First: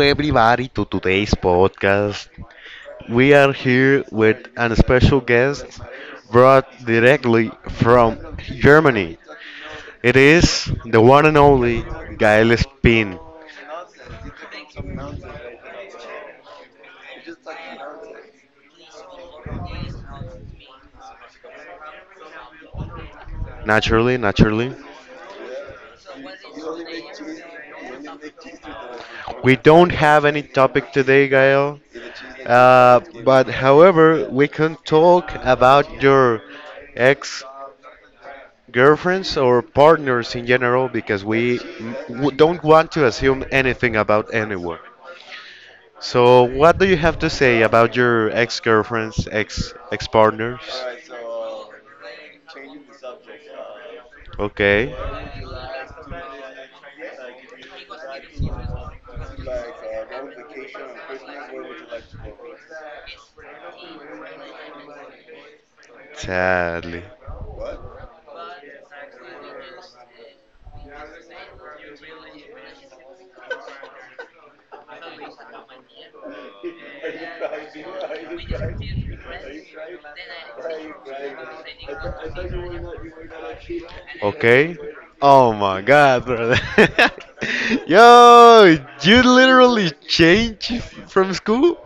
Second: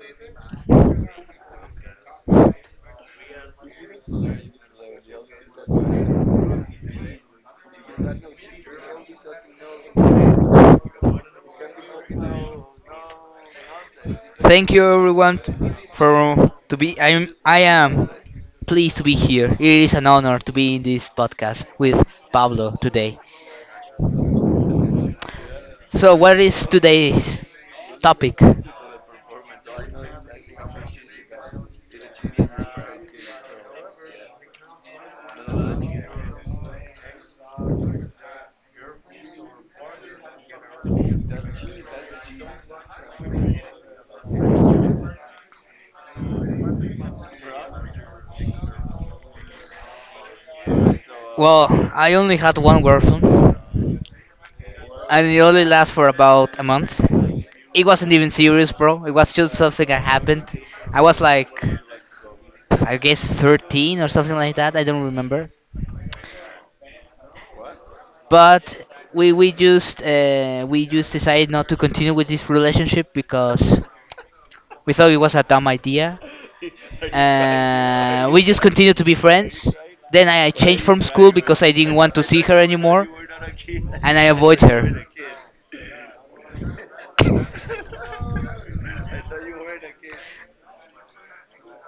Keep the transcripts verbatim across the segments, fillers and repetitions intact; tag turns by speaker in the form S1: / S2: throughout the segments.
S1: everybody, to today's podcast. We are here with a special guest brought directly from Germany. It is the one and only Gael Spin.
S2: Thank you everyone t- for to be I am I am pleased to be here. It is an honor to be in this podcast with Pablo today.
S1: Naturally, naturally.
S2: So what is today's topic?
S1: We don't have any topic today, Gael. Uh, but however, we can talk about your ex girlfriends or partners in general because we w- don't want to assume anything about anyone. So, what do you have to say about your ex-girlfriends, ex ex-partners?
S2: Well, I only had one girlfriend
S1: Okay,
S2: and it only lasts for about a month. It wasn't even serious, bro. It was just something that happened. I was like, I guess thirteen or something like that. I don't remember.
S1: sadly.
S2: But we we just uh, we just decided not to continue with this relationship because we thought it was a dumb idea. Uh, we just continued to be friends. Then I I changed from school because I didn't want to see her anymore, and I avoid
S1: Okay.
S2: her.
S1: Oh my God, brother. Yo, you literally changed from school?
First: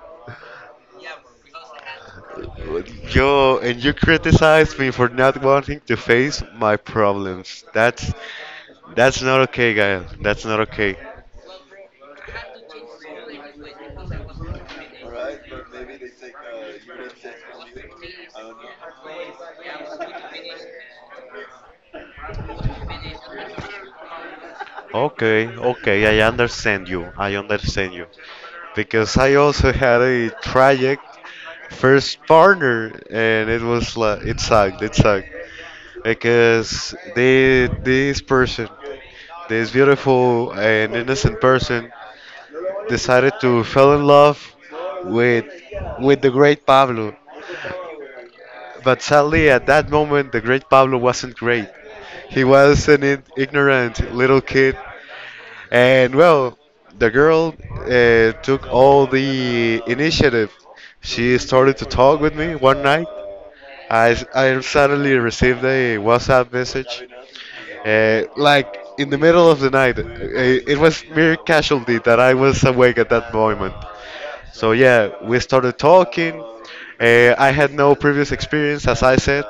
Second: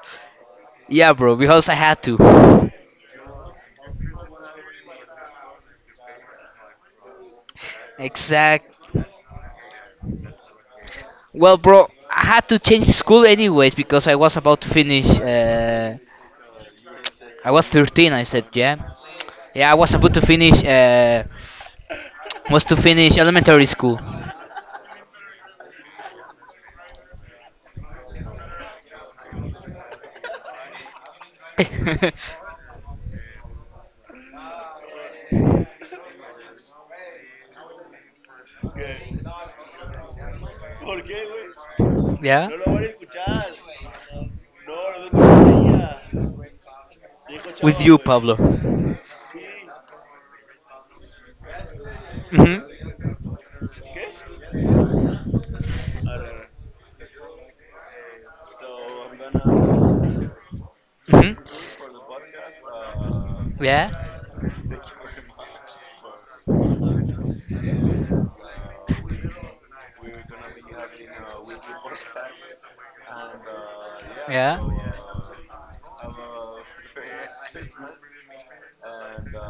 S2: Yeah, bro, because I had to.
S1: Yo, and you criticized me for not wanting to face my problems. That's
S2: Exact.
S1: that's not okay, guys. That's not okay.
S2: Well, bro, I had to change school anyways because I was about to finish uh, I was thirteen. I said, yeah, yeah. I was about to finish. Uh, was to finish elementary school.
S1: Okay, okay, I understand you. I understand you. Because I also had a tragic first partner, and it was like it sucked, it sucked. Because the this person, this beautiful and innocent person
S2: Yeah.
S1: decided to fell in love with with the great Pablo.
S2: With you, Pablo.
S1: But sadly, at that moment the great Pablo wasn't great. He was
S2: Mhm.
S1: an i- ignorant little kid. And well, the girl uh, took all the initiative.
S2: Mhm.
S1: She started to talk with me one night.
S2: Yeah.
S1: I, I suddenly received a WhatsApp message, uh, like in the middle of the night. Uh, It was mere casualty that I was awake at that moment. So yeah, we started talking. Uh, I had no previous experience, as I said.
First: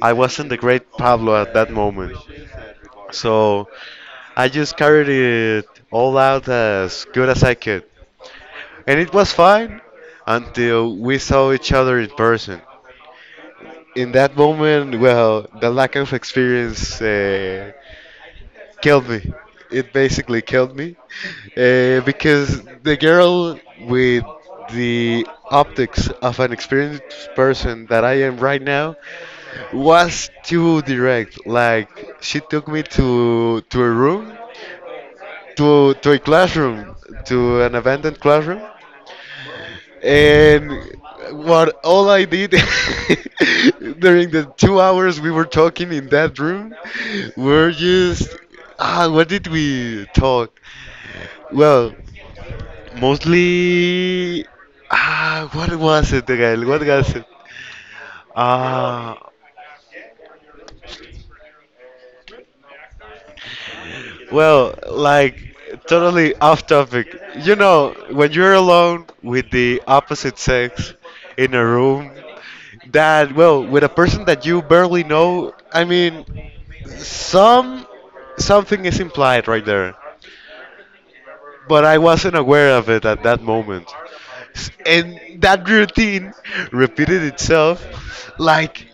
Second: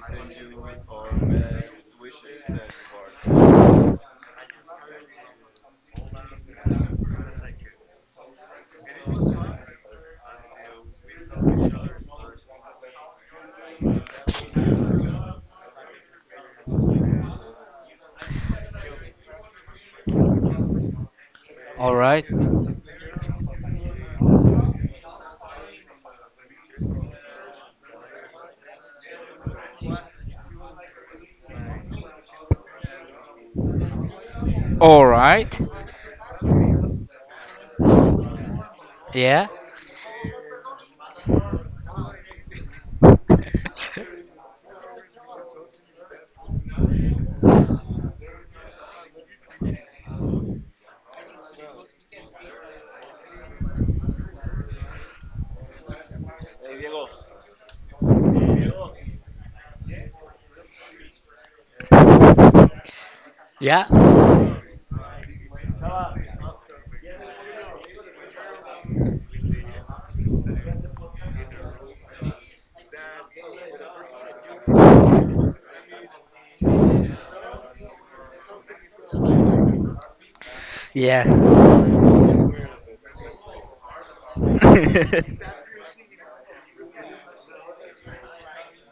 S1: I wasn't the great Pablo at that moment. So I just carried it all out as good as I could. And it was fine until we saw each other in person. In that moment, well, the lack of experience uh, killed me. It basically killed me
S2: All
S1: uh,
S2: right.
S1: because the girl, with the optics of an experienced person that I am right now, was too direct. Like she took me to to a room,
S2: All right.
S1: to to a classroom, to an abandoned classroom,
S2: Yeah.
S1: and what all I did during the two hours we were talking in that room were just ah, what did we talk? Well, mostly ah, what was it, Gael? What was it? Ah,
S2: Yeah.
S1: Well, like totally off topic. You know, when you're alone with the opposite sex in a room, that, well, with a person that you barely know, I mean, some something is implied right there.
S2: Yeah.
S1: But I wasn't aware of it at that moment. S- And that routine repeated itself like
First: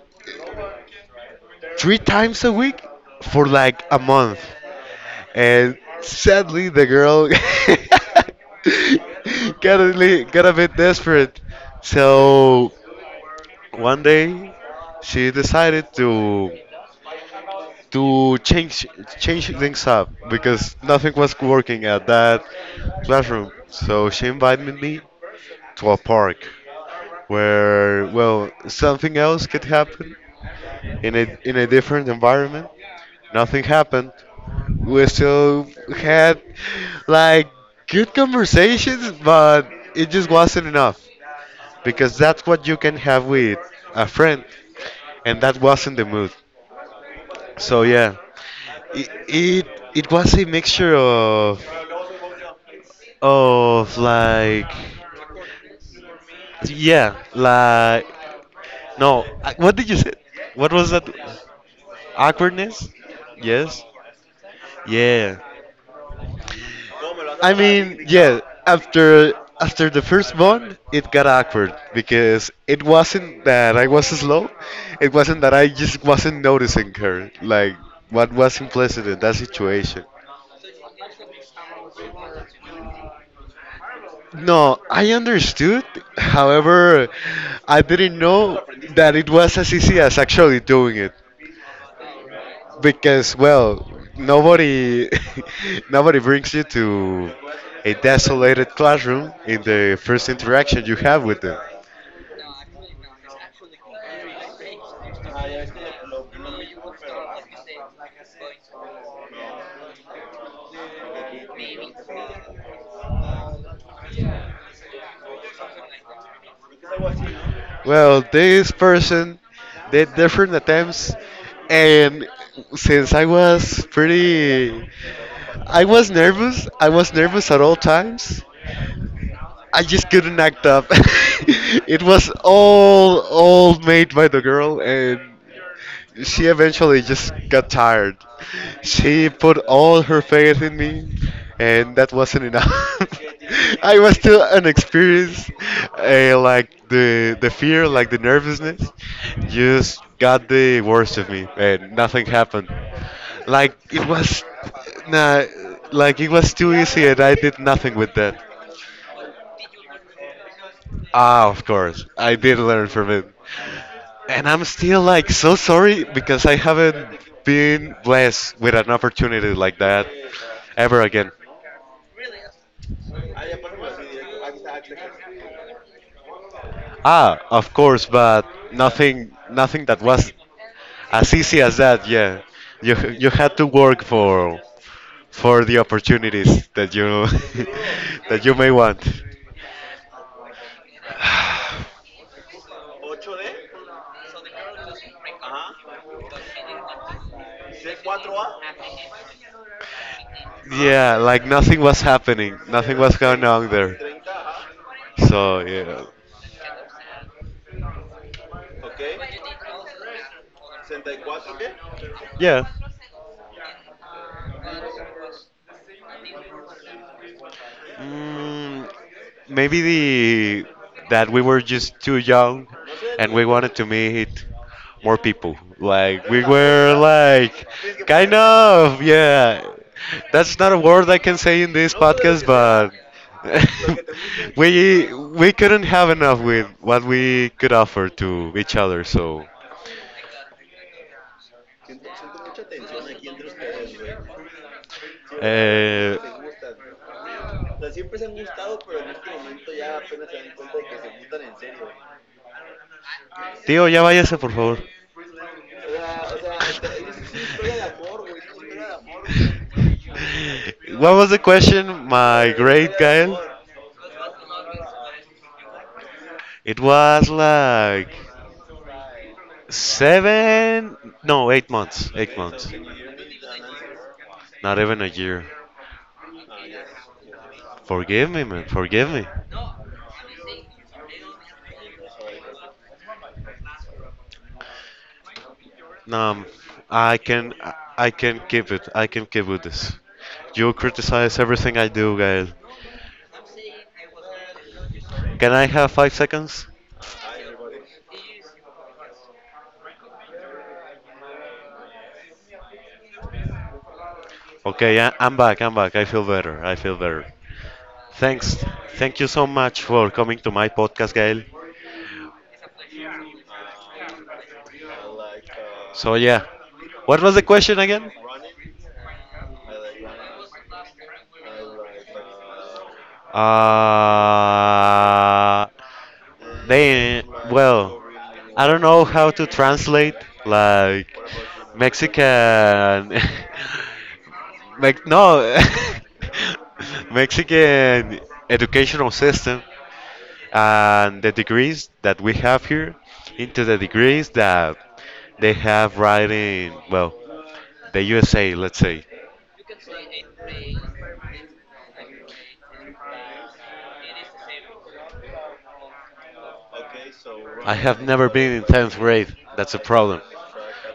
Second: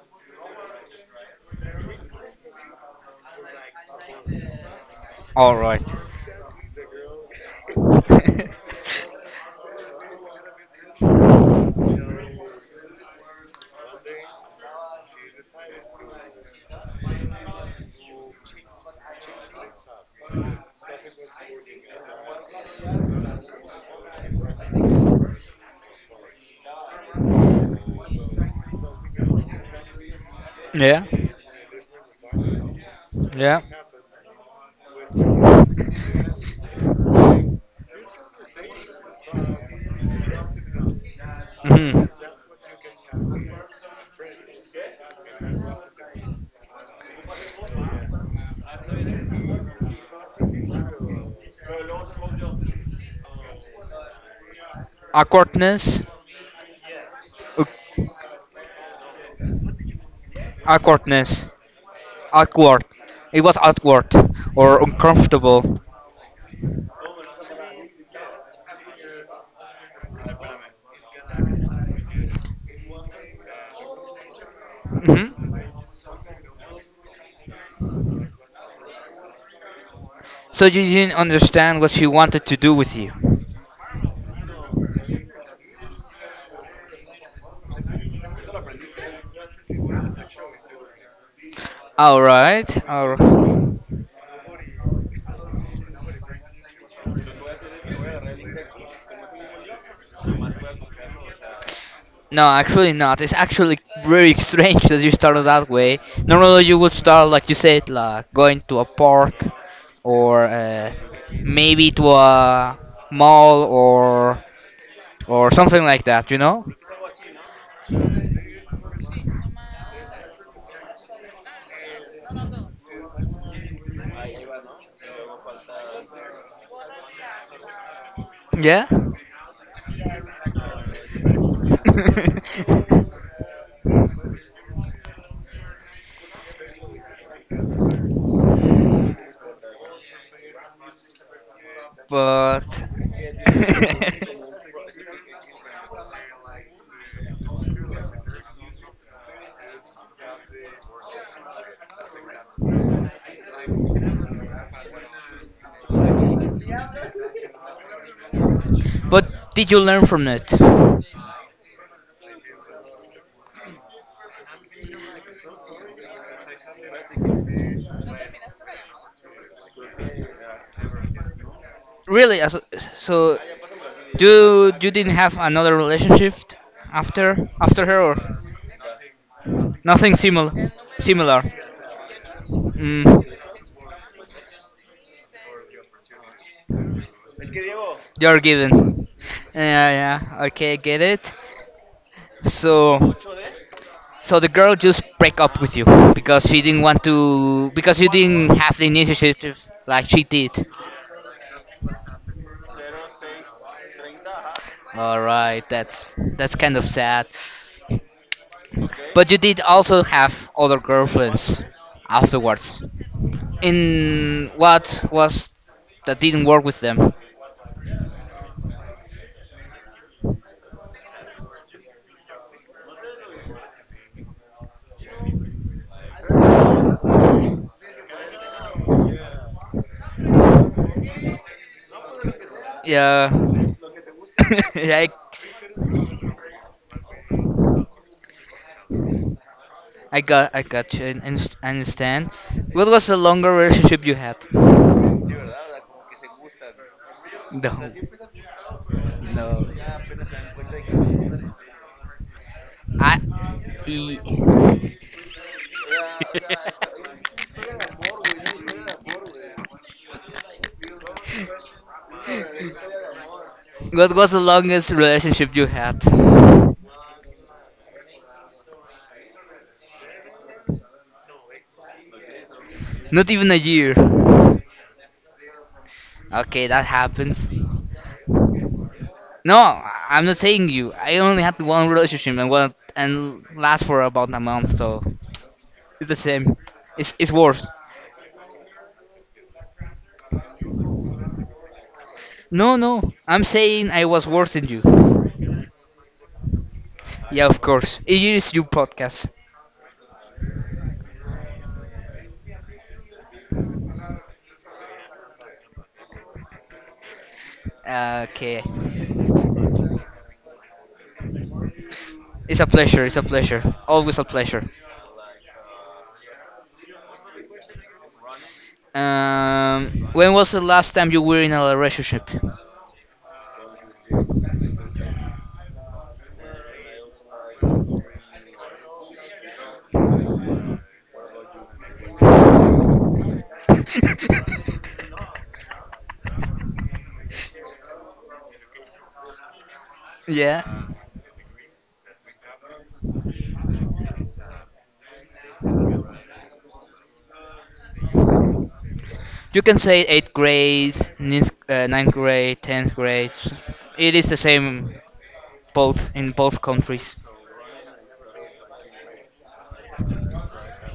S1: three times a week for like a month.
S2: All
S1: And
S2: right.
S1: sadly, the girl got a, li- got a bit desperate. So one day, she decided to to change change things up because nothing was working at that classroom. So she invited me to a park where, well, something else could happen
S2: Yeah.
S1: in a in a different environment.
S2: Yeah.
S1: Nothing happened, we still had like good conversations, but it just wasn't enough
S2: Mhm.
S1: because that's what you can have with a friend, and that wasn't the mood. So yeah, it it, it was a mixture of of like
S2: Awkwardness,
S1: yeah
S2: uh,
S1: like no I- what did you say? What was that
S2: awkwardness, awkward.
S1: awkwardness?
S2: It was
S1: Yes.
S2: awkward or
S1: Yeah.
S2: uncomfortable.
S1: I mean, yeah. After After the first month, it got awkward because it wasn't that I was slow. It wasn't that I
S2: Hmm.
S1: just wasn't noticing her. Like what was implicit in that situation.
S2: So you didn't understand what she wanted to do with you.
S1: No, I understood. However, I didn't know that it was as easy as actually doing it
S2: All right. All
S1: because, well,
S2: right.
S1: nobody nobody brings you to a desolated classroom in the first interaction you have with them.
S2: No, actually not. It's actually very strange that you started that way. Normally, you would start like you said, like going to a park, or uh, maybe to a mall, or or something like that. You know?
S1: Well, this person did different attempts, and since I was pretty, I was nervous. I was nervous at all times.
S2: Yeah.
S1: I just couldn't act up. It was all all made by the girl, and she eventually just got tired. She put all her faith in me, and that wasn't
S2: But
S1: enough. I was still inexperienced, and like the the fear, like the nervousness, just got the worst of me, and nothing happened. Like it was, nah, like it was too easy, and I did nothing with that.
S2: but did you learn from it?
S1: Ah, of course, I did learn from it. And I'm still like so sorry because I haven't been blessed with an opportunity like that ever again.
S2: Really? as- So you you didn't have another relationship
S1: Ah,
S2: after
S1: of
S2: after her
S1: course,
S2: or?
S1: but nothing nothing that
S2: Nothing
S1: was
S2: similar.
S1: as
S2: Similar.
S1: easy as that. Yeah. You
S2: Mm,
S1: you had to work for for the opportunities that you
S2: you're
S1: that you may want.
S2: given. Yeah, yeah. Okay, get it. So, so the girl just break up with you because she didn't want to because you didn't have the initiative like she did.
S1: Yeah, like nothing was happening. Nothing was going on there.
S2: All
S1: So,
S2: right,
S1: yeah.
S2: that's that's kind of sad. But you did also have other girlfriends
S1: Yeah.
S2: afterwards. In what was that didn't work with them?
S1: Mm, maybe the that we were just too young and we wanted to meet more people. Like we were like kind of yeah. That's not a word I can say in this podcast, but
S2: Yeah. Yeah.
S1: we we couldn't have enough with what we could offer to each other. So
S2: I got, I got you. and and s- I understand. What was the longer relationship you had? No.
S1: uh,
S2: No. I.
S1: Tío, ya
S2: Y...
S1: váyase, por favor. O güey. What was the question, my Una great Gael?
S2: What was the longest relationship you had?
S1: It was like seven, no, eight months, eight months,
S2: Not even a year.
S1: not even a year.
S2: Okay, that happens.
S1: Forgive me, man, forgive me.
S2: No, I- I'm not saying you. I only had one relationship and one and last for about a month, so it's the
S1: No,
S2: same.
S1: i
S2: It's
S1: I
S2: it's
S1: can,
S2: worse.
S1: I can keep it. I can keep with this. You criticize everything I do, Gael.
S2: No, no, I'm saying I was worse than you.
S1: Can I have five seconds?
S2: Yeah, of course. It is your podcast.
S1: Okay, I- I'm back. I'm back. I feel better. I feel better. Thanks.
S2: Okay.
S1: Thank you so much for coming to my podcast, Gael.
S2: It's a pleasure. It's a pleasure. Always a pleasure.
S1: So, yeah. What was the question again?
S2: Um, when was the last time you were in a relationship?
S1: Uh, they, well, I don't know how to translate, like, Mexican. Mex no, Mexican educational system.
S2: Yeah.
S1: And the degrees that we have here into the degrees that they have right in, well, the U S A, let's say.
S2: You can say eighth grade, ninth, uh, ninth grade, tenth grade. It is the same both in both countries.
S1: I have never been in tenth grade. That's a problem.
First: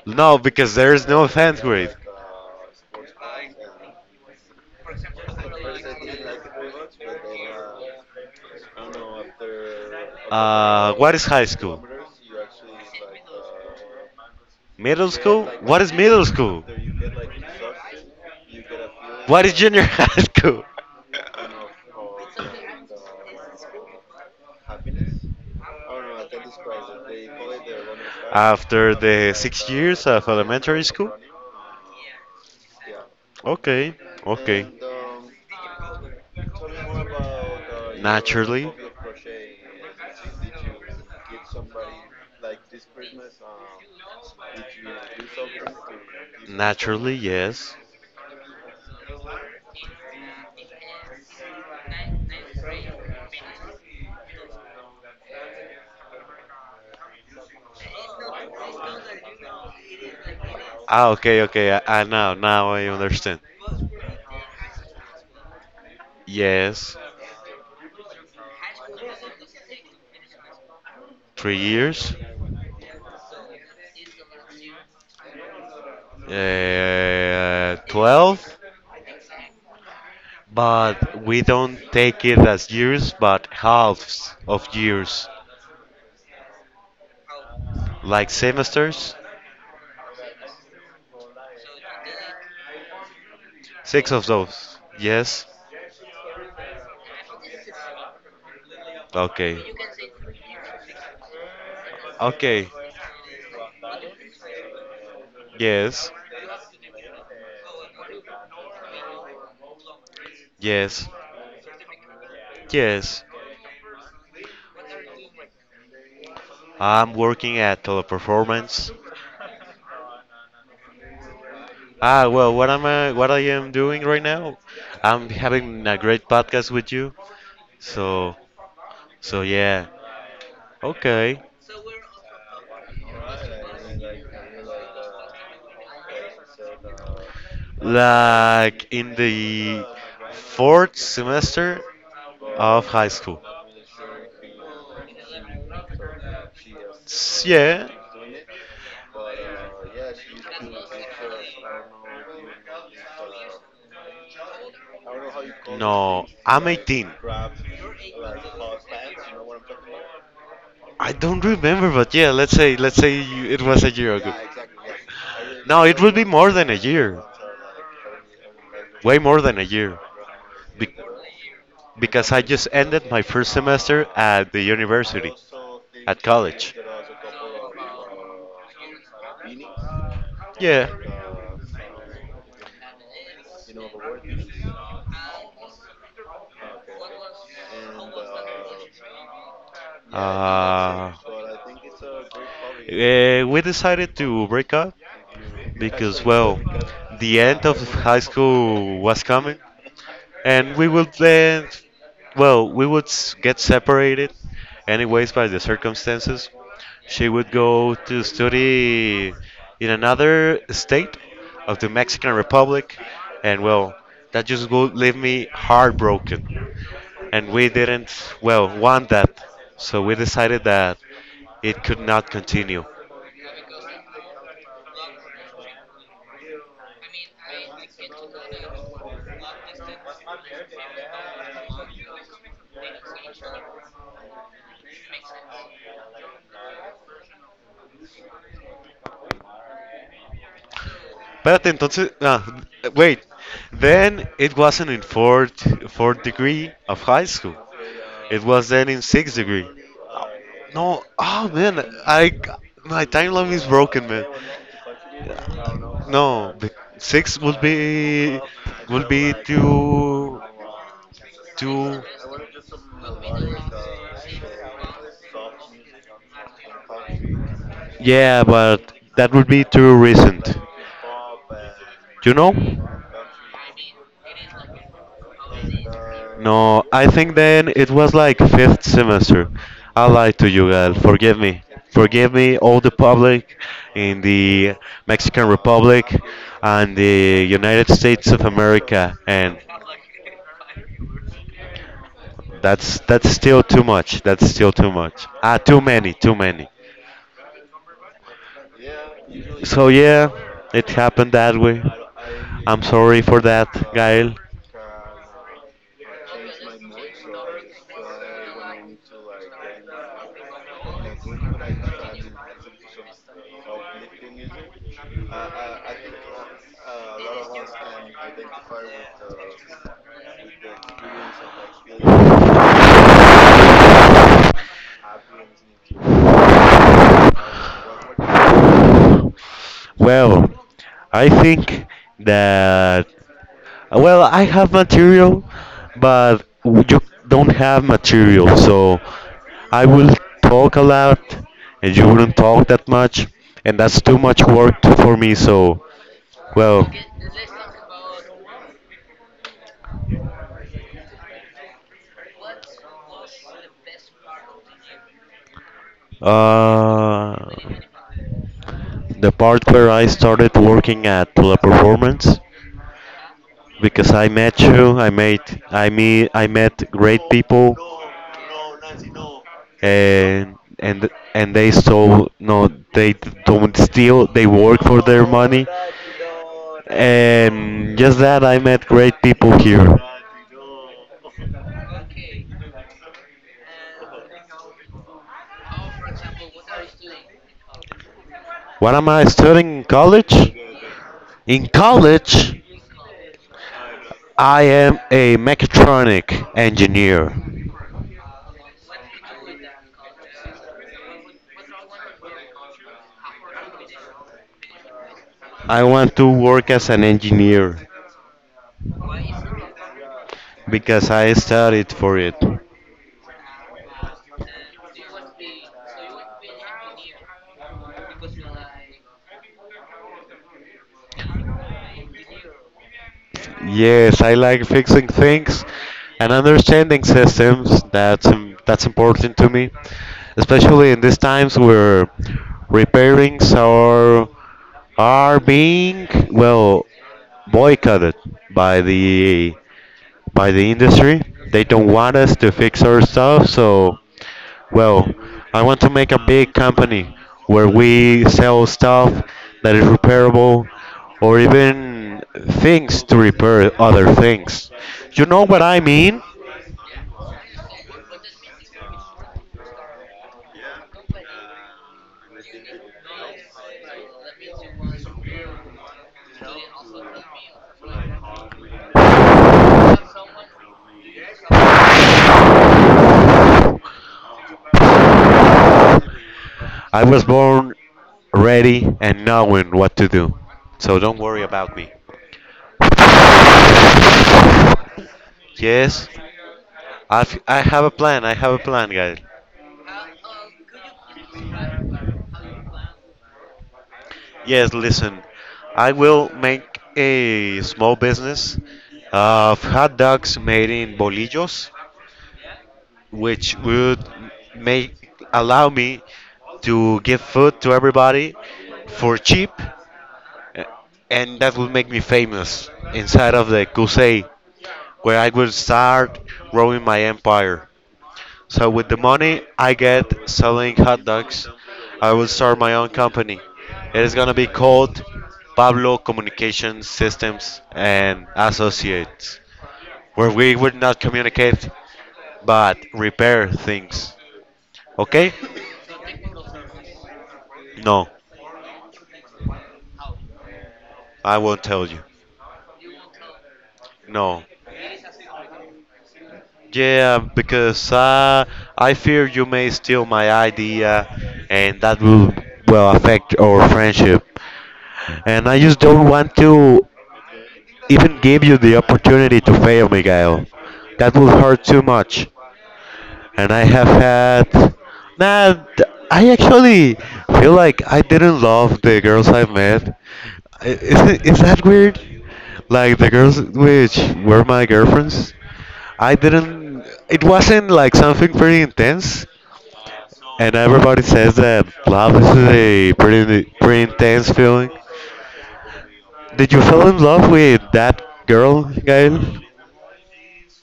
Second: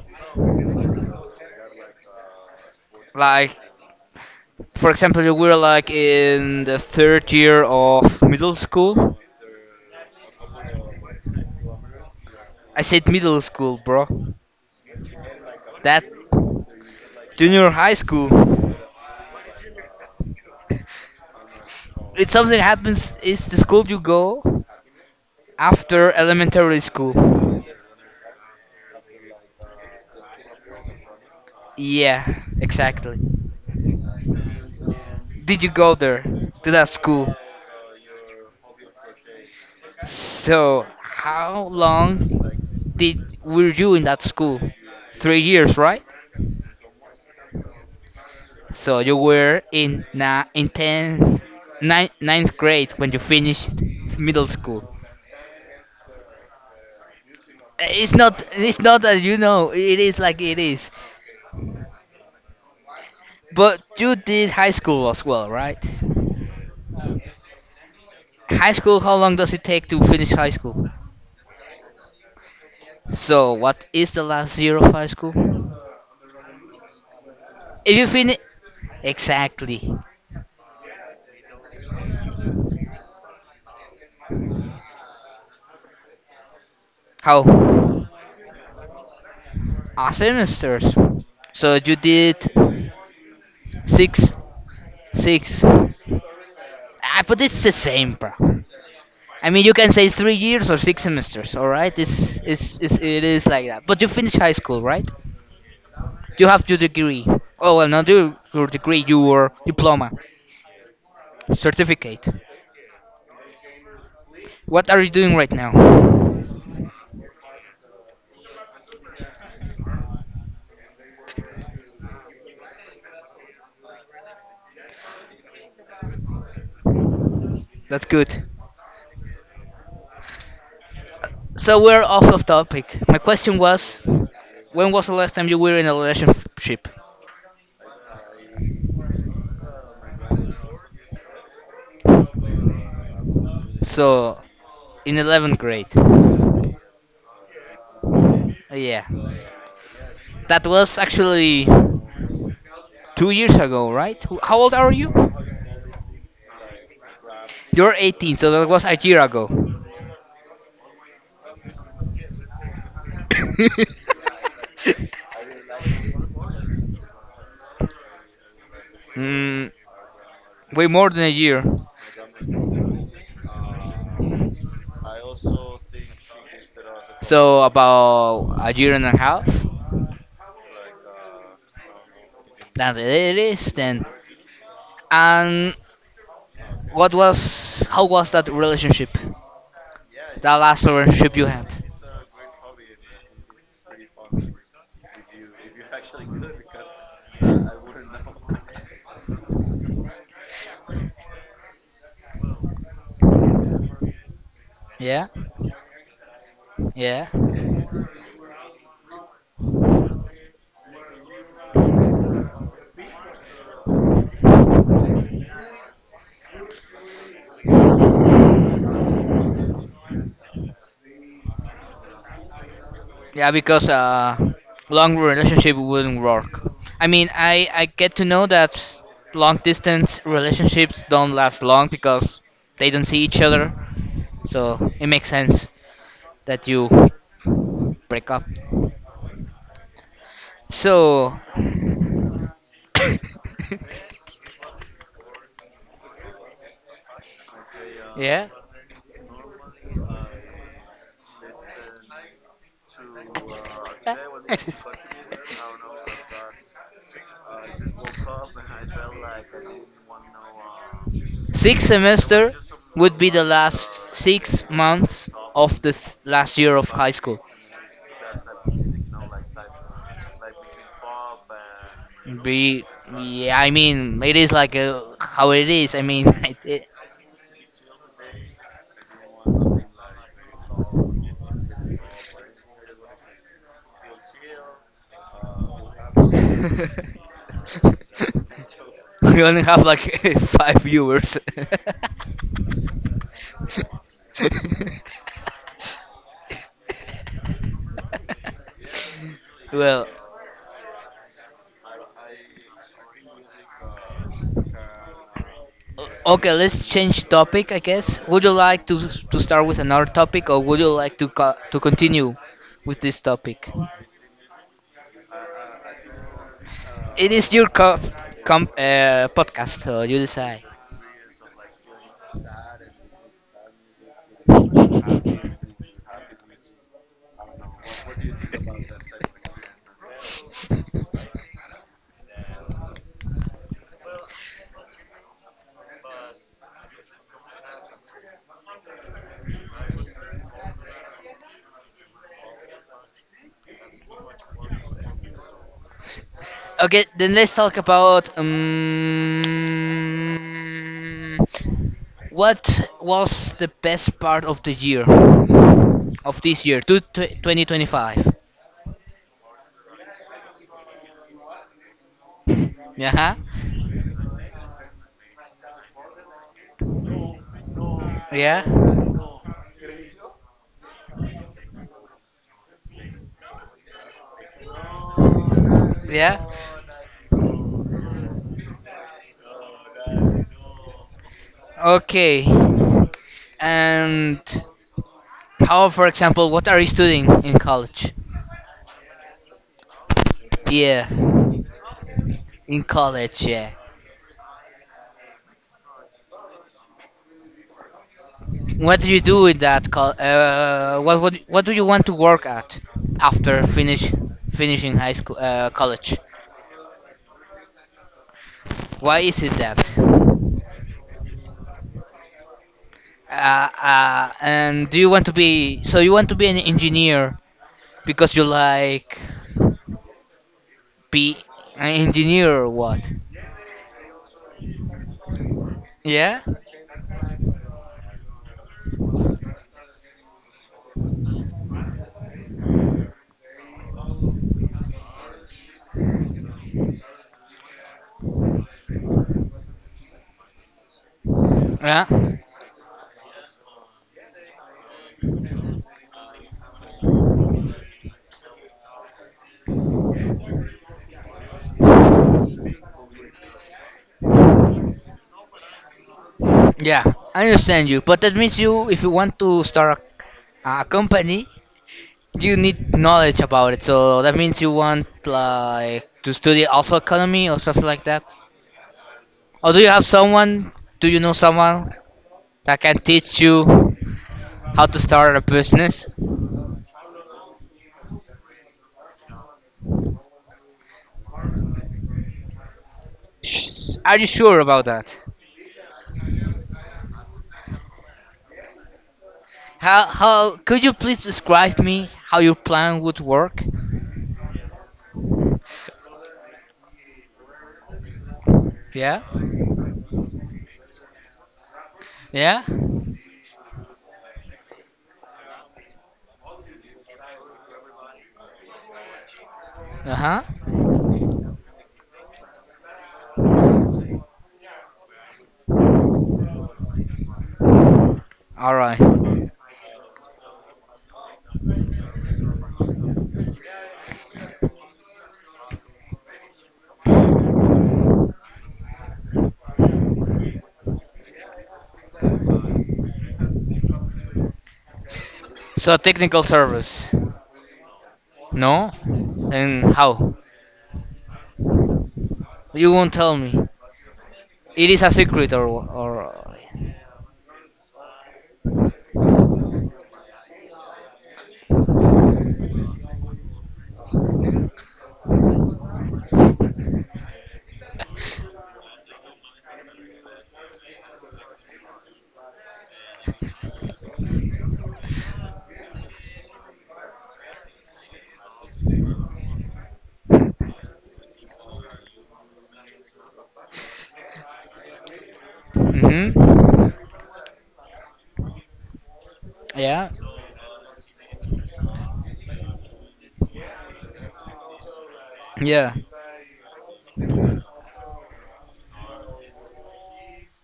S1: No, because there is no tenth grade.
S2: Like for example, we were like in the third year of middle school.
S1: Uh, what is high school?
S2: I said middle school, bro.
S1: Middle school? What is
S2: That
S1: middle school?
S2: junior high school.
S1: What is junior high school?
S2: It's something happens. It's the school you go after elementary school.
S1: After the six years of elementary school?
S2: Yeah, exactly.
S1: Okay, okay.
S2: Did you go there to that school?
S1: Naturally.
S2: So, how long did were you in that school? Three years, right?
S1: Naturally, yes.
S2: So you were in na in tenth ninth, ninth grade when you finished middle school. It's not it's not that you know it is like it is,
S1: Ah, okay, okay. I, I now now I understand.
S2: but you did high school as well, right?
S1: Yes,
S2: High school, how long does it take to finish high school?
S1: three years,
S2: So what is the last year of high school?
S1: uh,
S2: If you finish
S1: twelve,
S2: exactly
S1: but we don't take it as years, but halves of years,
S2: how?
S1: like semesters.
S2: Our semesters. So you did
S1: Six of
S2: six,
S1: those. Yes.
S2: six. Ah, but it's the same, bro. I
S1: Okay.
S2: mean, you can say three years or six semesters. All right, it's,
S1: Okay.
S2: it's, it's It is like that. But you finish high school, right?
S1: Yes.
S2: You have your degree. Oh well, not your, your degree, your diploma,
S1: Yes.
S2: certificate.
S1: Yes.
S2: What are you doing right now?
S1: I'm working at Teleperformance. Ah, well, what am I, what I am doing right now? I'm having a great podcast with you.
S2: That's
S1: So,
S2: good.
S1: so yeah. Okay.
S2: So we're off of topic. My question was, when was the last time you were in a relationship?
S1: Like in the fourth semester of high school.
S2: So, in eleventh grade.
S1: S- Yeah.
S2: Yeah. That was actually two years ago, right? Wh- How old are you?
S1: No, I'm eighteen.
S2: You're eighteen, so that was a year ago.
S1: I don't remember, but yeah, let's say let's say you, it was a year ago. No, it would be more than a year. Way more than a
S2: Mm,
S1: year.
S2: way
S1: Be-
S2: more than a year.
S1: because I just ended my first semester at the university, at college.
S2: So, about a year and a half?
S1: Yeah.
S2: That it is then. And what was. How was that relationship?
S1: Yeah,
S2: That last relationship you had.
S1: Uh, eh, we decided to break up because, yeah, well, the yeah, end of high school was coming, and we would then, well, we would s- get separated
S2: Yeah,
S1: anyways, by the circumstances. She
S2: yeah,
S1: would go to study in another state of the Mexican Republic, and well, that just would leave me heartbroken, and we didn't well want that, so we decided that it could not continue.
S2: yeah. Because uh, long relationship wouldn't work. I mean, I I get to know that long distance relationships don't last long because they don't see each other. So it makes sense that you break up. So,
S1: Espérate, entonces, ah, wait. Then it wasn't in fourth fourth degree of high school. It
S2: yeah.
S1: was then in sixth degree. No, oh man, I my timeline is broken, man. No, the six would be would be too
S2: Sixth
S1: too.
S2: semester would be the last six months of the th- last year of high school.
S1: Yeah, but that would be too recent. You know?
S2: Be, yeah, I mean, it is like a, how it is. I mean,
S1: No,
S2: it,
S1: I think then it was like fifth semester.
S2: it,
S1: I lied to you, girl. Forgive me. Forgive me, all the public in the Mexican Republic and the United States of America,
S2: we
S1: and
S2: only have like five viewers.
S1: that's that's still too much. That's still too much. Ah, too many, too many. So
S2: well,
S1: yeah, it happened that way. I'm sorry for that, Gail.
S2: o- okay, let's change topic, I guess. Would you like to to start with another topic, or would you like to co- to continue with this topic? It is your co- com- uh, podcast, so you decide.
S1: What what do you think about music? Well, I think that uh, well, I have material, but w- you don't have material, so I will talk a lot, and you wouldn't talk that much, and that's too much work for me. So, well,
S2: Okay, then let's talk about um, what was the best part of the year of this year, two- tw-
S1: uh,
S2: twenty twenty-five.
S1: the part where I started working at Teleperformance,
S2: Yeah.
S1: because I met you. I met I meet I met great people,
S2: Yeah.
S1: and and and they so no they don't steal. They work for their money,
S2: Yeah.
S1: and just that I met great people here.
S2: Okay. And how, for example, what are you studying in college?
S1: What am I studying in college?
S2: Yeah,
S1: In college,
S2: in college. Yeah.
S1: I am a mechatronic engineer.
S2: What do you do in that college? Uh, what what what do you want to work at after finish finishing high school uh,
S1: I want
S2: college?
S1: to work as an engineer.
S2: Why is it that?
S1: Because I studied for it.
S2: Uh, uh, and do you want to be so you want to be an engineer because you like be an engineer or what?
S1: Yes, I like fixing things and
S2: Yeah.
S1: understanding systems. That's im- that's important to me, especially in these times where repairings are are being well boycotted by the by the industry. They don't
S2: Yeah.
S1: want us to fix our stuff, so well, I want to make a big company where we sell stuff that is repairable, or even things to repair other things. You know what I mean?
S2: Yeah. I understand you, but that means you if you want to start a, a company, you need knowledge about it, so that means you want like to study also economy or something like that. Or do you have someone? Do you know someone that can teach you how to start a business?
S1: I was born ready and knowing what to do. So don't worry about me.
S2: Sh- Are you sure about that?
S1: Yes, I've, I have a plan. I have a plan, guys.
S2: How how could you please describe me how your plan would work?
S1: Yes, listen, I will make a small business
S2: Yeah,
S1: of hot dogs made in bolillos
S2: yeah.
S1: which would make allow me to give food to everybody for cheap,
S2: Uh
S1: uh,
S2: huh.
S1: and that would make me famous inside of the crusade, where I would start growing my empire. So
S2: All
S1: with the
S2: right.
S1: money I get selling hot dogs, I will start my own company. It is gonna be called Pablo Communication Systems and Associates, where we would not communicate but repair things. Okay?
S2: So technical service.
S1: No,
S2: No. And how?
S1: I won't tell you.
S2: You won't tell me.
S1: No.
S2: It is a secret or or
S1: Yeah, because uh, I fear you may steal my idea, and that will well affect our friendship. And I just don't want to even give you the opportunity to fail, Miguel. That will hurt too much. And I have had. Nah, th- I actually feel like I didn't love the girls I met. I- Is, it, is that weird? Like the girls which were my girlfriends? I
S2: mhm.
S1: didn't. It wasn't like something very intense,
S2: Yeah.
S1: and everybody says that love is a pretty pretty intense feeling.
S2: Yeah.
S1: Did you fall in love with that girl, Gail?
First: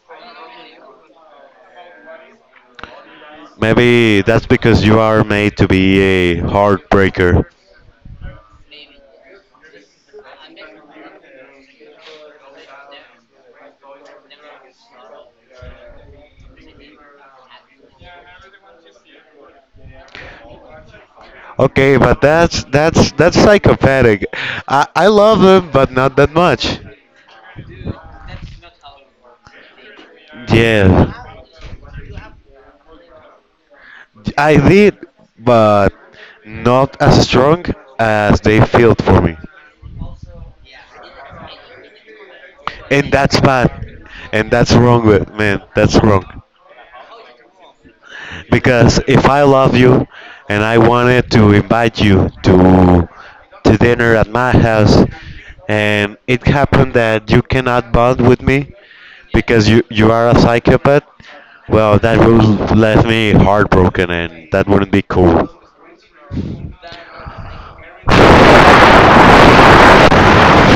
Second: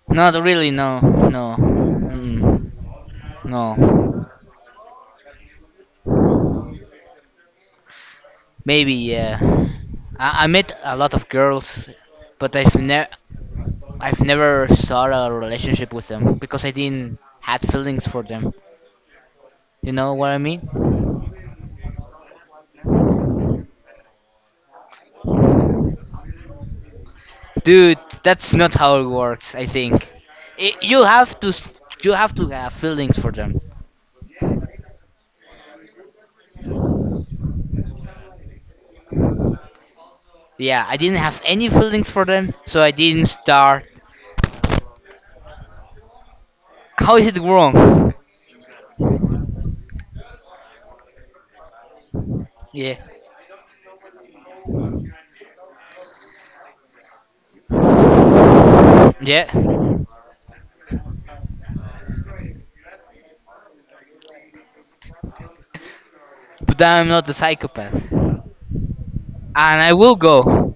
S2: Not really. No. No. Mm.
S1: Maybe
S2: No.
S1: that's because you are made to be a heartbreaker.
S2: Maybe. Yeah. I, I met a lot of girls, but I've never I've never started a relationship with them because I didn't had feelings for them. You know what I mean?
S1: Okay, but that's that's that's psychopathic. I I love them, but not that much.
S2: Dude, that's not how it works. I think I you
S1: Yeah,
S2: have to s- you have to have feelings for them.
S1: I did, but not as strong as they felt for me.
S2: Yeah, I didn't have any feelings for them, so I
S1: And
S2: didn't
S1: that's bad,
S2: start.
S1: and that's wrong with man, that's wrong,
S2: How is it wrong?
S1: because if I love you and I wanted to invite you
S2: Yeah.
S1: to to dinner at my house, and it happened that you cannot bond with me
S2: Yeah.
S1: because you you are a psychopath, well, that would left me heartbroken, and that wouldn't be cool.
S2: But then I'm not a psychopath. And I will go.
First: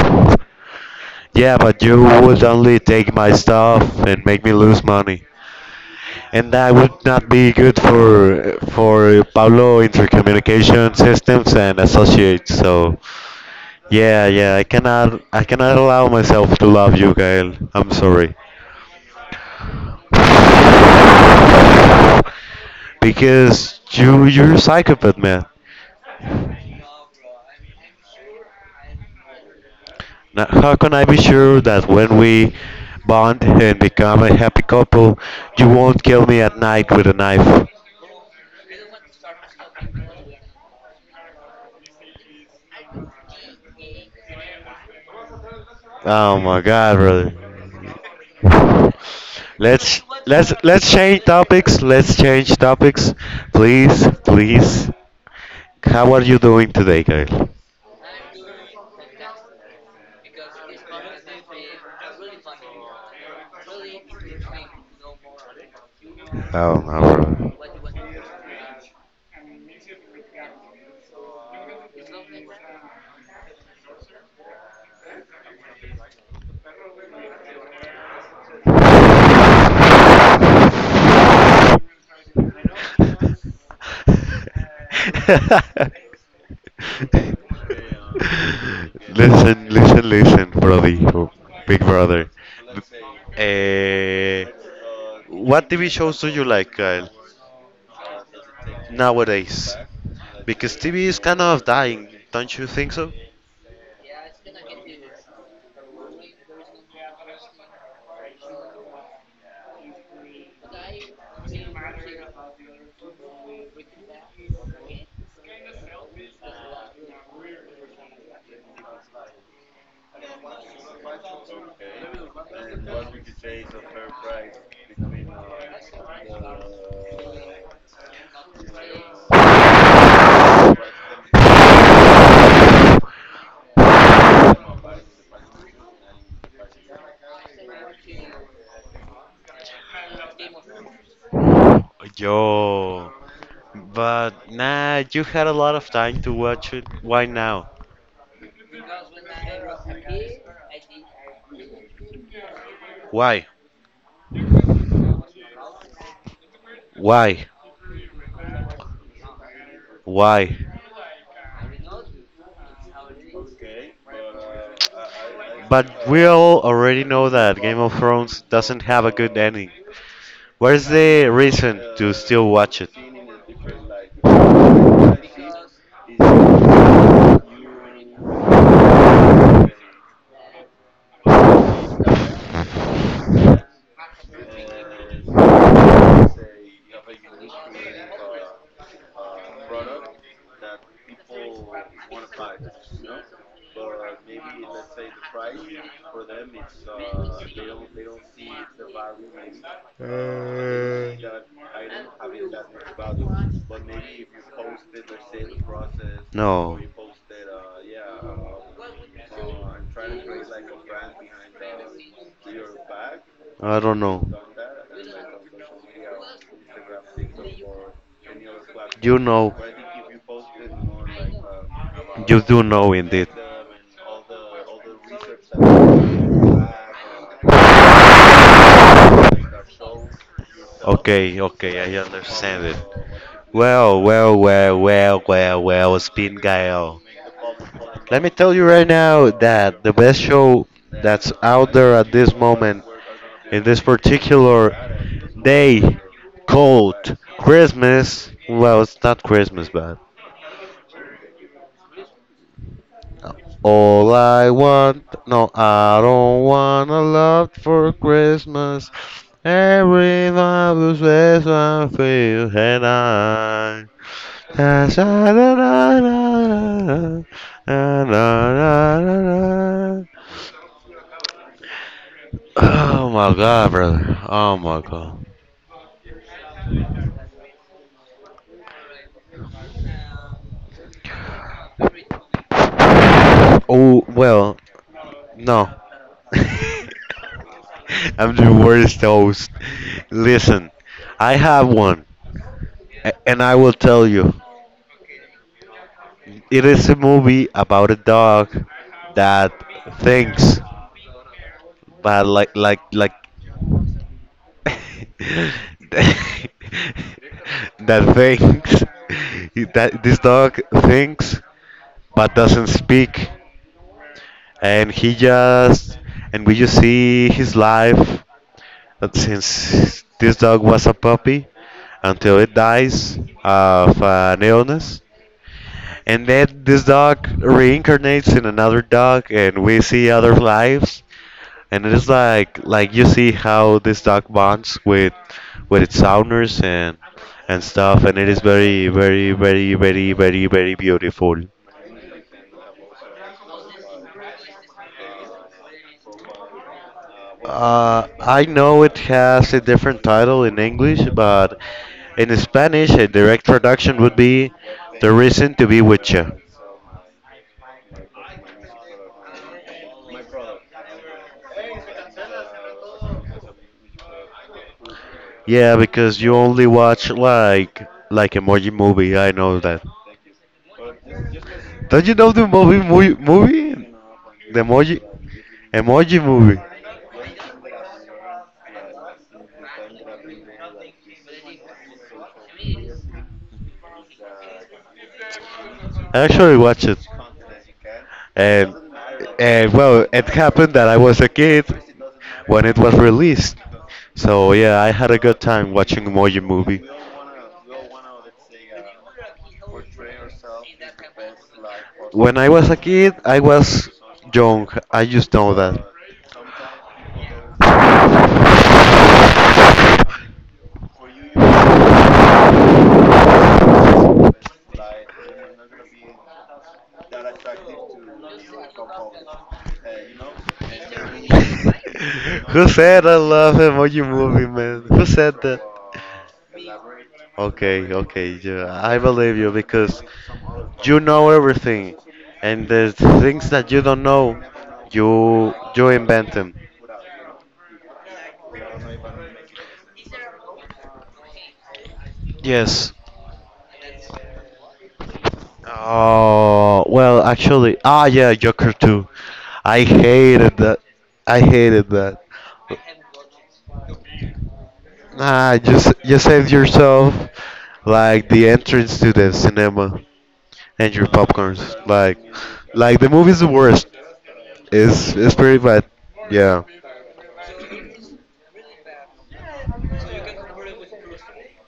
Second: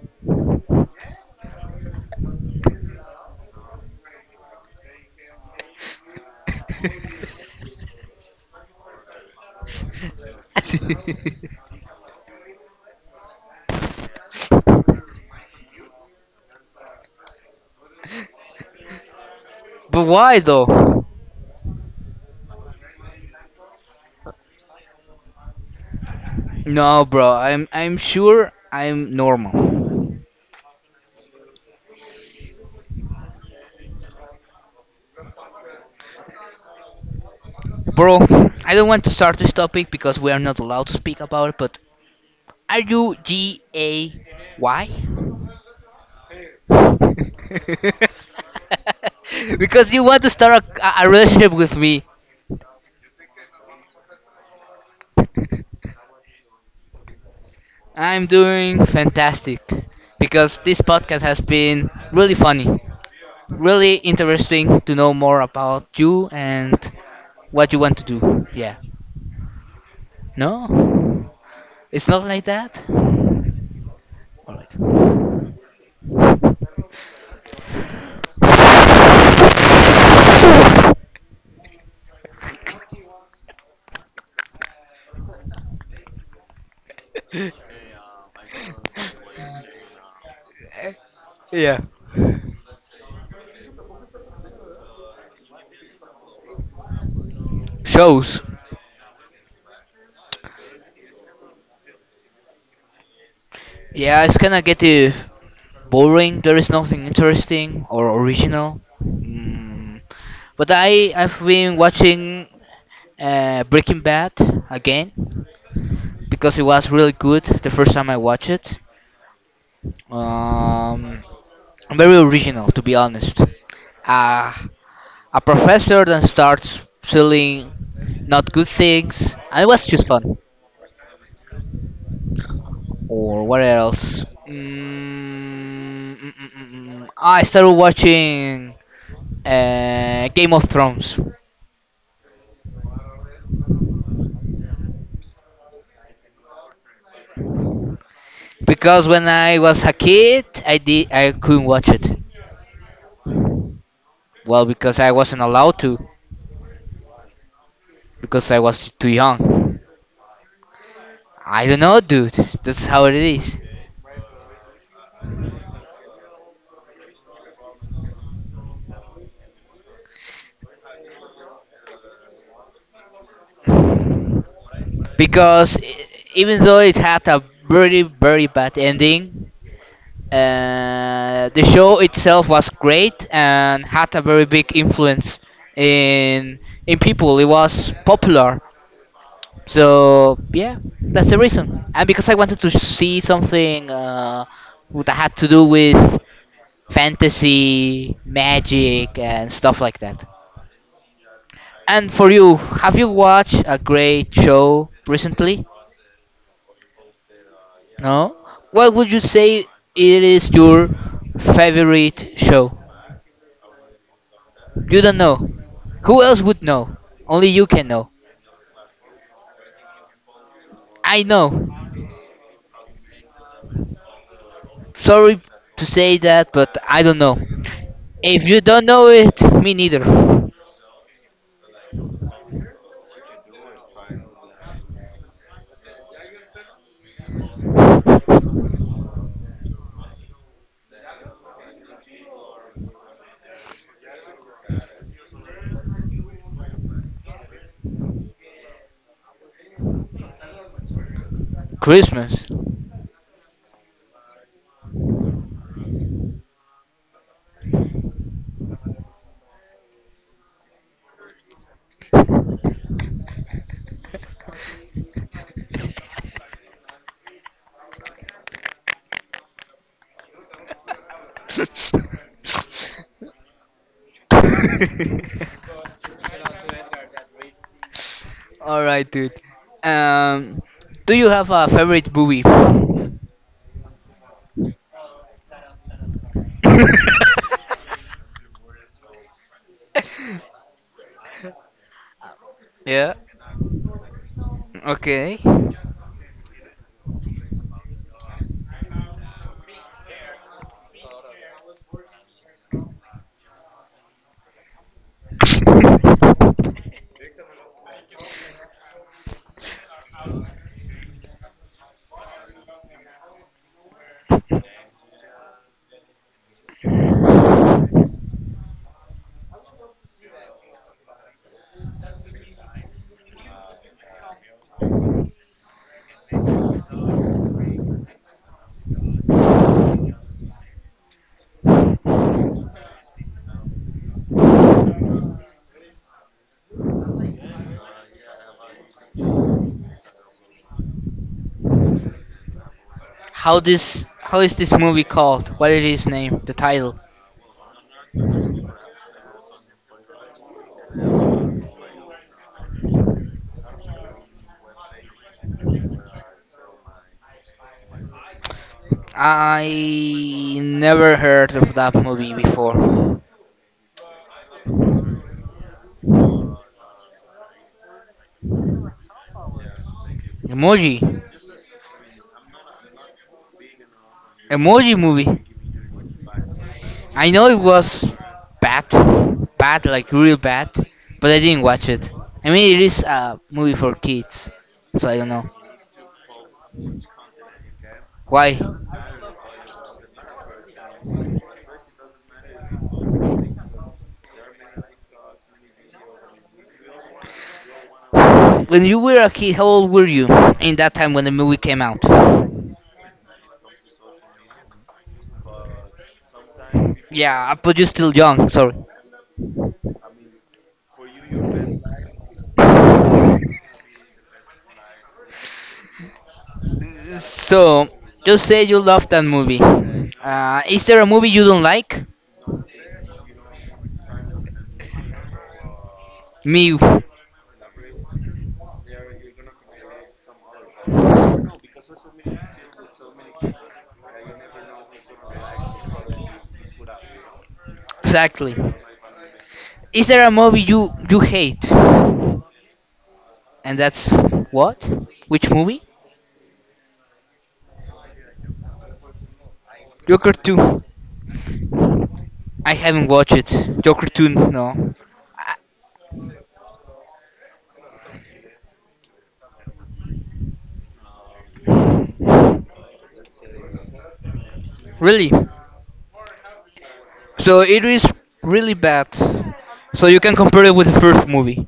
S1: Yeah, but you would only take my stuff and make me lose money. And that would not be good for for Pablo Intercommunication Systems and Associates. So, yeah, yeah, I cannot I cannot allow myself to love you, Gael. I'm sorry.
S2: But why though?
S1: Because you you're a psychopath, man.
S2: No, bro. I'm I'm sure I'm normal.
S1: Now, how can I be sure that when we bond and become a happy couple, you won't kill me at night with a knife?
S2: Bro, I don't want to start this topic because we are not allowed to speak about it, but are you G A Y?
S1: Oh my God, brother.
S2: Because
S1: Let's
S2: you want to
S1: let's
S2: start
S1: let's
S2: a, a
S1: change
S2: relationship with
S1: topics.
S2: me.
S1: Let's change topics, please, please. How are you doing today, Kyle?
S2: I'm doing fantastic because this podcast has been really funny, really interesting to know more about you and
S1: Oh no,
S2: what you want to do. Yeah. No? It's not like that?
S1: brother. listen, listen, listen, Brody, or Big
S2: Yeah.
S1: Brother. Eh, what T V shows do you like, Kyle,
S2: Shows.
S1: nowadays? Because T V is kind of dying, don't you think so?
S2: Yeah, it's kind of getting boring. There is nothing interesting or original. Mm. But I, I've been watching uh, Breaking Bad again, because it was really good the first time I watched it. Um, Very original, to be honest. Uh, a professor then starts selling not good things, and it was just fun. Or what else? Mm, mm, mm, mm, mm. Ah, I started watching uh, Game of Thrones
S1: Yo, but nah, you had a lot of time to watch it. Why now?
S2: because when I was a kid, I did I couldn't watch it.
S1: Why?
S2: Well, because I wasn't allowed to
S1: Why?
S2: because I was too young.
S1: Why?
S2: I don't know, dude. That's how it is.
S1: But we all already know that Game of Thrones doesn't have a good ending. What is the reason to still watch it?
S2: Because e- even though it had a very, very bad ending, uh, the show itself was great and had a very big influence in in people. It was popular. So yeah, that's the reason. And because I wanted to see something uh, that had to do with fantasy, magic, and stuff like that.
S1: Uh,
S2: And for you, have you watched a great show recently?
S1: No.
S2: No? What would you say it
S1: I
S2: is your favorite show?
S1: don't know.
S2: You
S1: You
S2: don't know. Who else would know? Only you can know.
S1: know.
S2: I know.
S1: You do know indeed.
S2: Sorry to say that, but I don't know. If you don't know it, me neither.
S1: Okay, okay, I understand it. Well, well, well, well, well, well, Spin Gael. Let me tell you right now that the best show that's out there at this moment, in this particular day called Christmas, well, it's not Christmas, but
S2: Christmas.
S1: all I want, no, I don't want a lot for Christmas. Every love is best I feel and I. Da- da- da- da- da- da- da- da- da- da. Oh my god, brother. Oh my god.
S2: All right, dude. Um, do you have a favorite movie?
S1: Oh, well, no. I'm the worst host. Listen, I have one, a-
S2: Yeah.
S1: and I will tell you.
S2: Okay.
S1: It is a movie about a dog that thinks, but like like like that thinks that this dog thinks but doesn't speak, and he just and we just see his life that since this dog was a puppy until it dies of an illness. And then this dog reincarnates in another dog, and we see other lives. And it is like like you see how this dog bonds with with its owners and and stuff, and it is very very very very very very beautiful.
S2: How this? How is this movie called? What is its name? The title?
S1: Uh, I know it has a different title in English, but in Spanish, a direct traduction would be "The Reason to Be With You."
S2: I never heard of that movie before.
S1: Yeah, because you only watch like like emoji movie. I know that.
S2: Emoji.
S1: Don't you know the movie movie movie? The
S2: Emoji
S1: emoji
S2: movie.
S1: emoji movie.
S2: I know it was bad, bad like real bad, but I didn't watch it. I mean, it is a movie for kids, so I don't know
S1: I actually watched it,
S2: why.
S1: and and well, it happened that I was a kid when it was released. So yeah, I had a good time watching Emoji Movie.
S2: When you were a kid, how old were you in that time when the movie came out?
S1: When I was a kid, I was young. I just know
S2: Yeah, uh, but you're still young. Sorry.
S1: that.
S2: So, just say you love that movie. Uh, is there a movie you don't like?
S1: Who said I love emoji movie, man? Who said that?
S2: Me,
S1: Okay, okay, yeah, I believe you because you know everything, and the things that you don't know, you you invent them.
S2: exactly. Is there a movie you you hate? And
S1: Yes.
S2: that's what? Which movie?
S1: Oh well, actually, ah yeah, Joker two. I
S2: Joker
S1: hated that.
S2: two.
S1: I hated that.
S2: I haven't watched it. Joker two, no.
S1: Ah,
S2: I-
S1: you s- you saved yourself like the entrance to the cinema and your popcorns. Like, like the movie's the worst. It's
S2: Really?
S1: it's pretty bad. Yeah.
S2: So it is really bad. So you can compare it with the first movie.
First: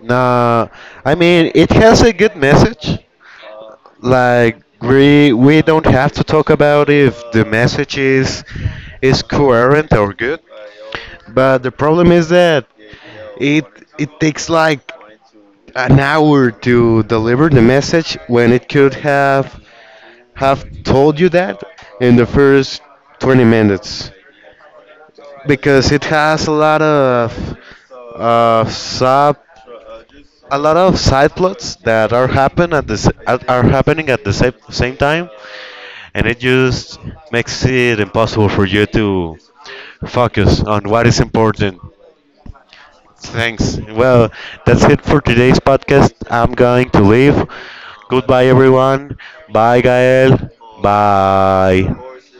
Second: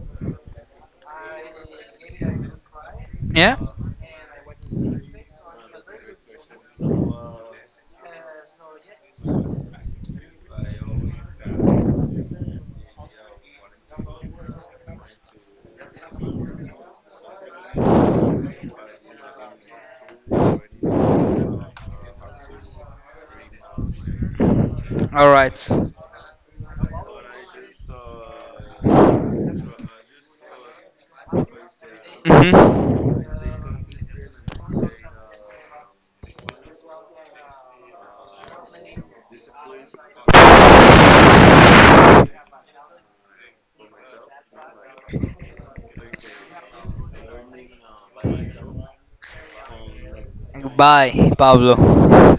S1: Nah, I mean it has a good message.
S2: Yeah?
S1: Like we we don't have to talk about if the message is is coherent or good. But the problem is that it it takes like an hour to deliver the message when it could have have told you that in the first twenty minutes,
S2: Alright.
S1: because it has a lot of uh, sub a lot of side plots that are happen at the s-
S2: Hmm.
S1: at- are happening at the same same time, and it just makes it impossible for you to focus on what is important. Thanks. Well, that's it for today's podcast. I'm going to leave. Goodbye, everyone. Bye, Gael.
S2: Bye,
S1: Bye.
S2: Pablo.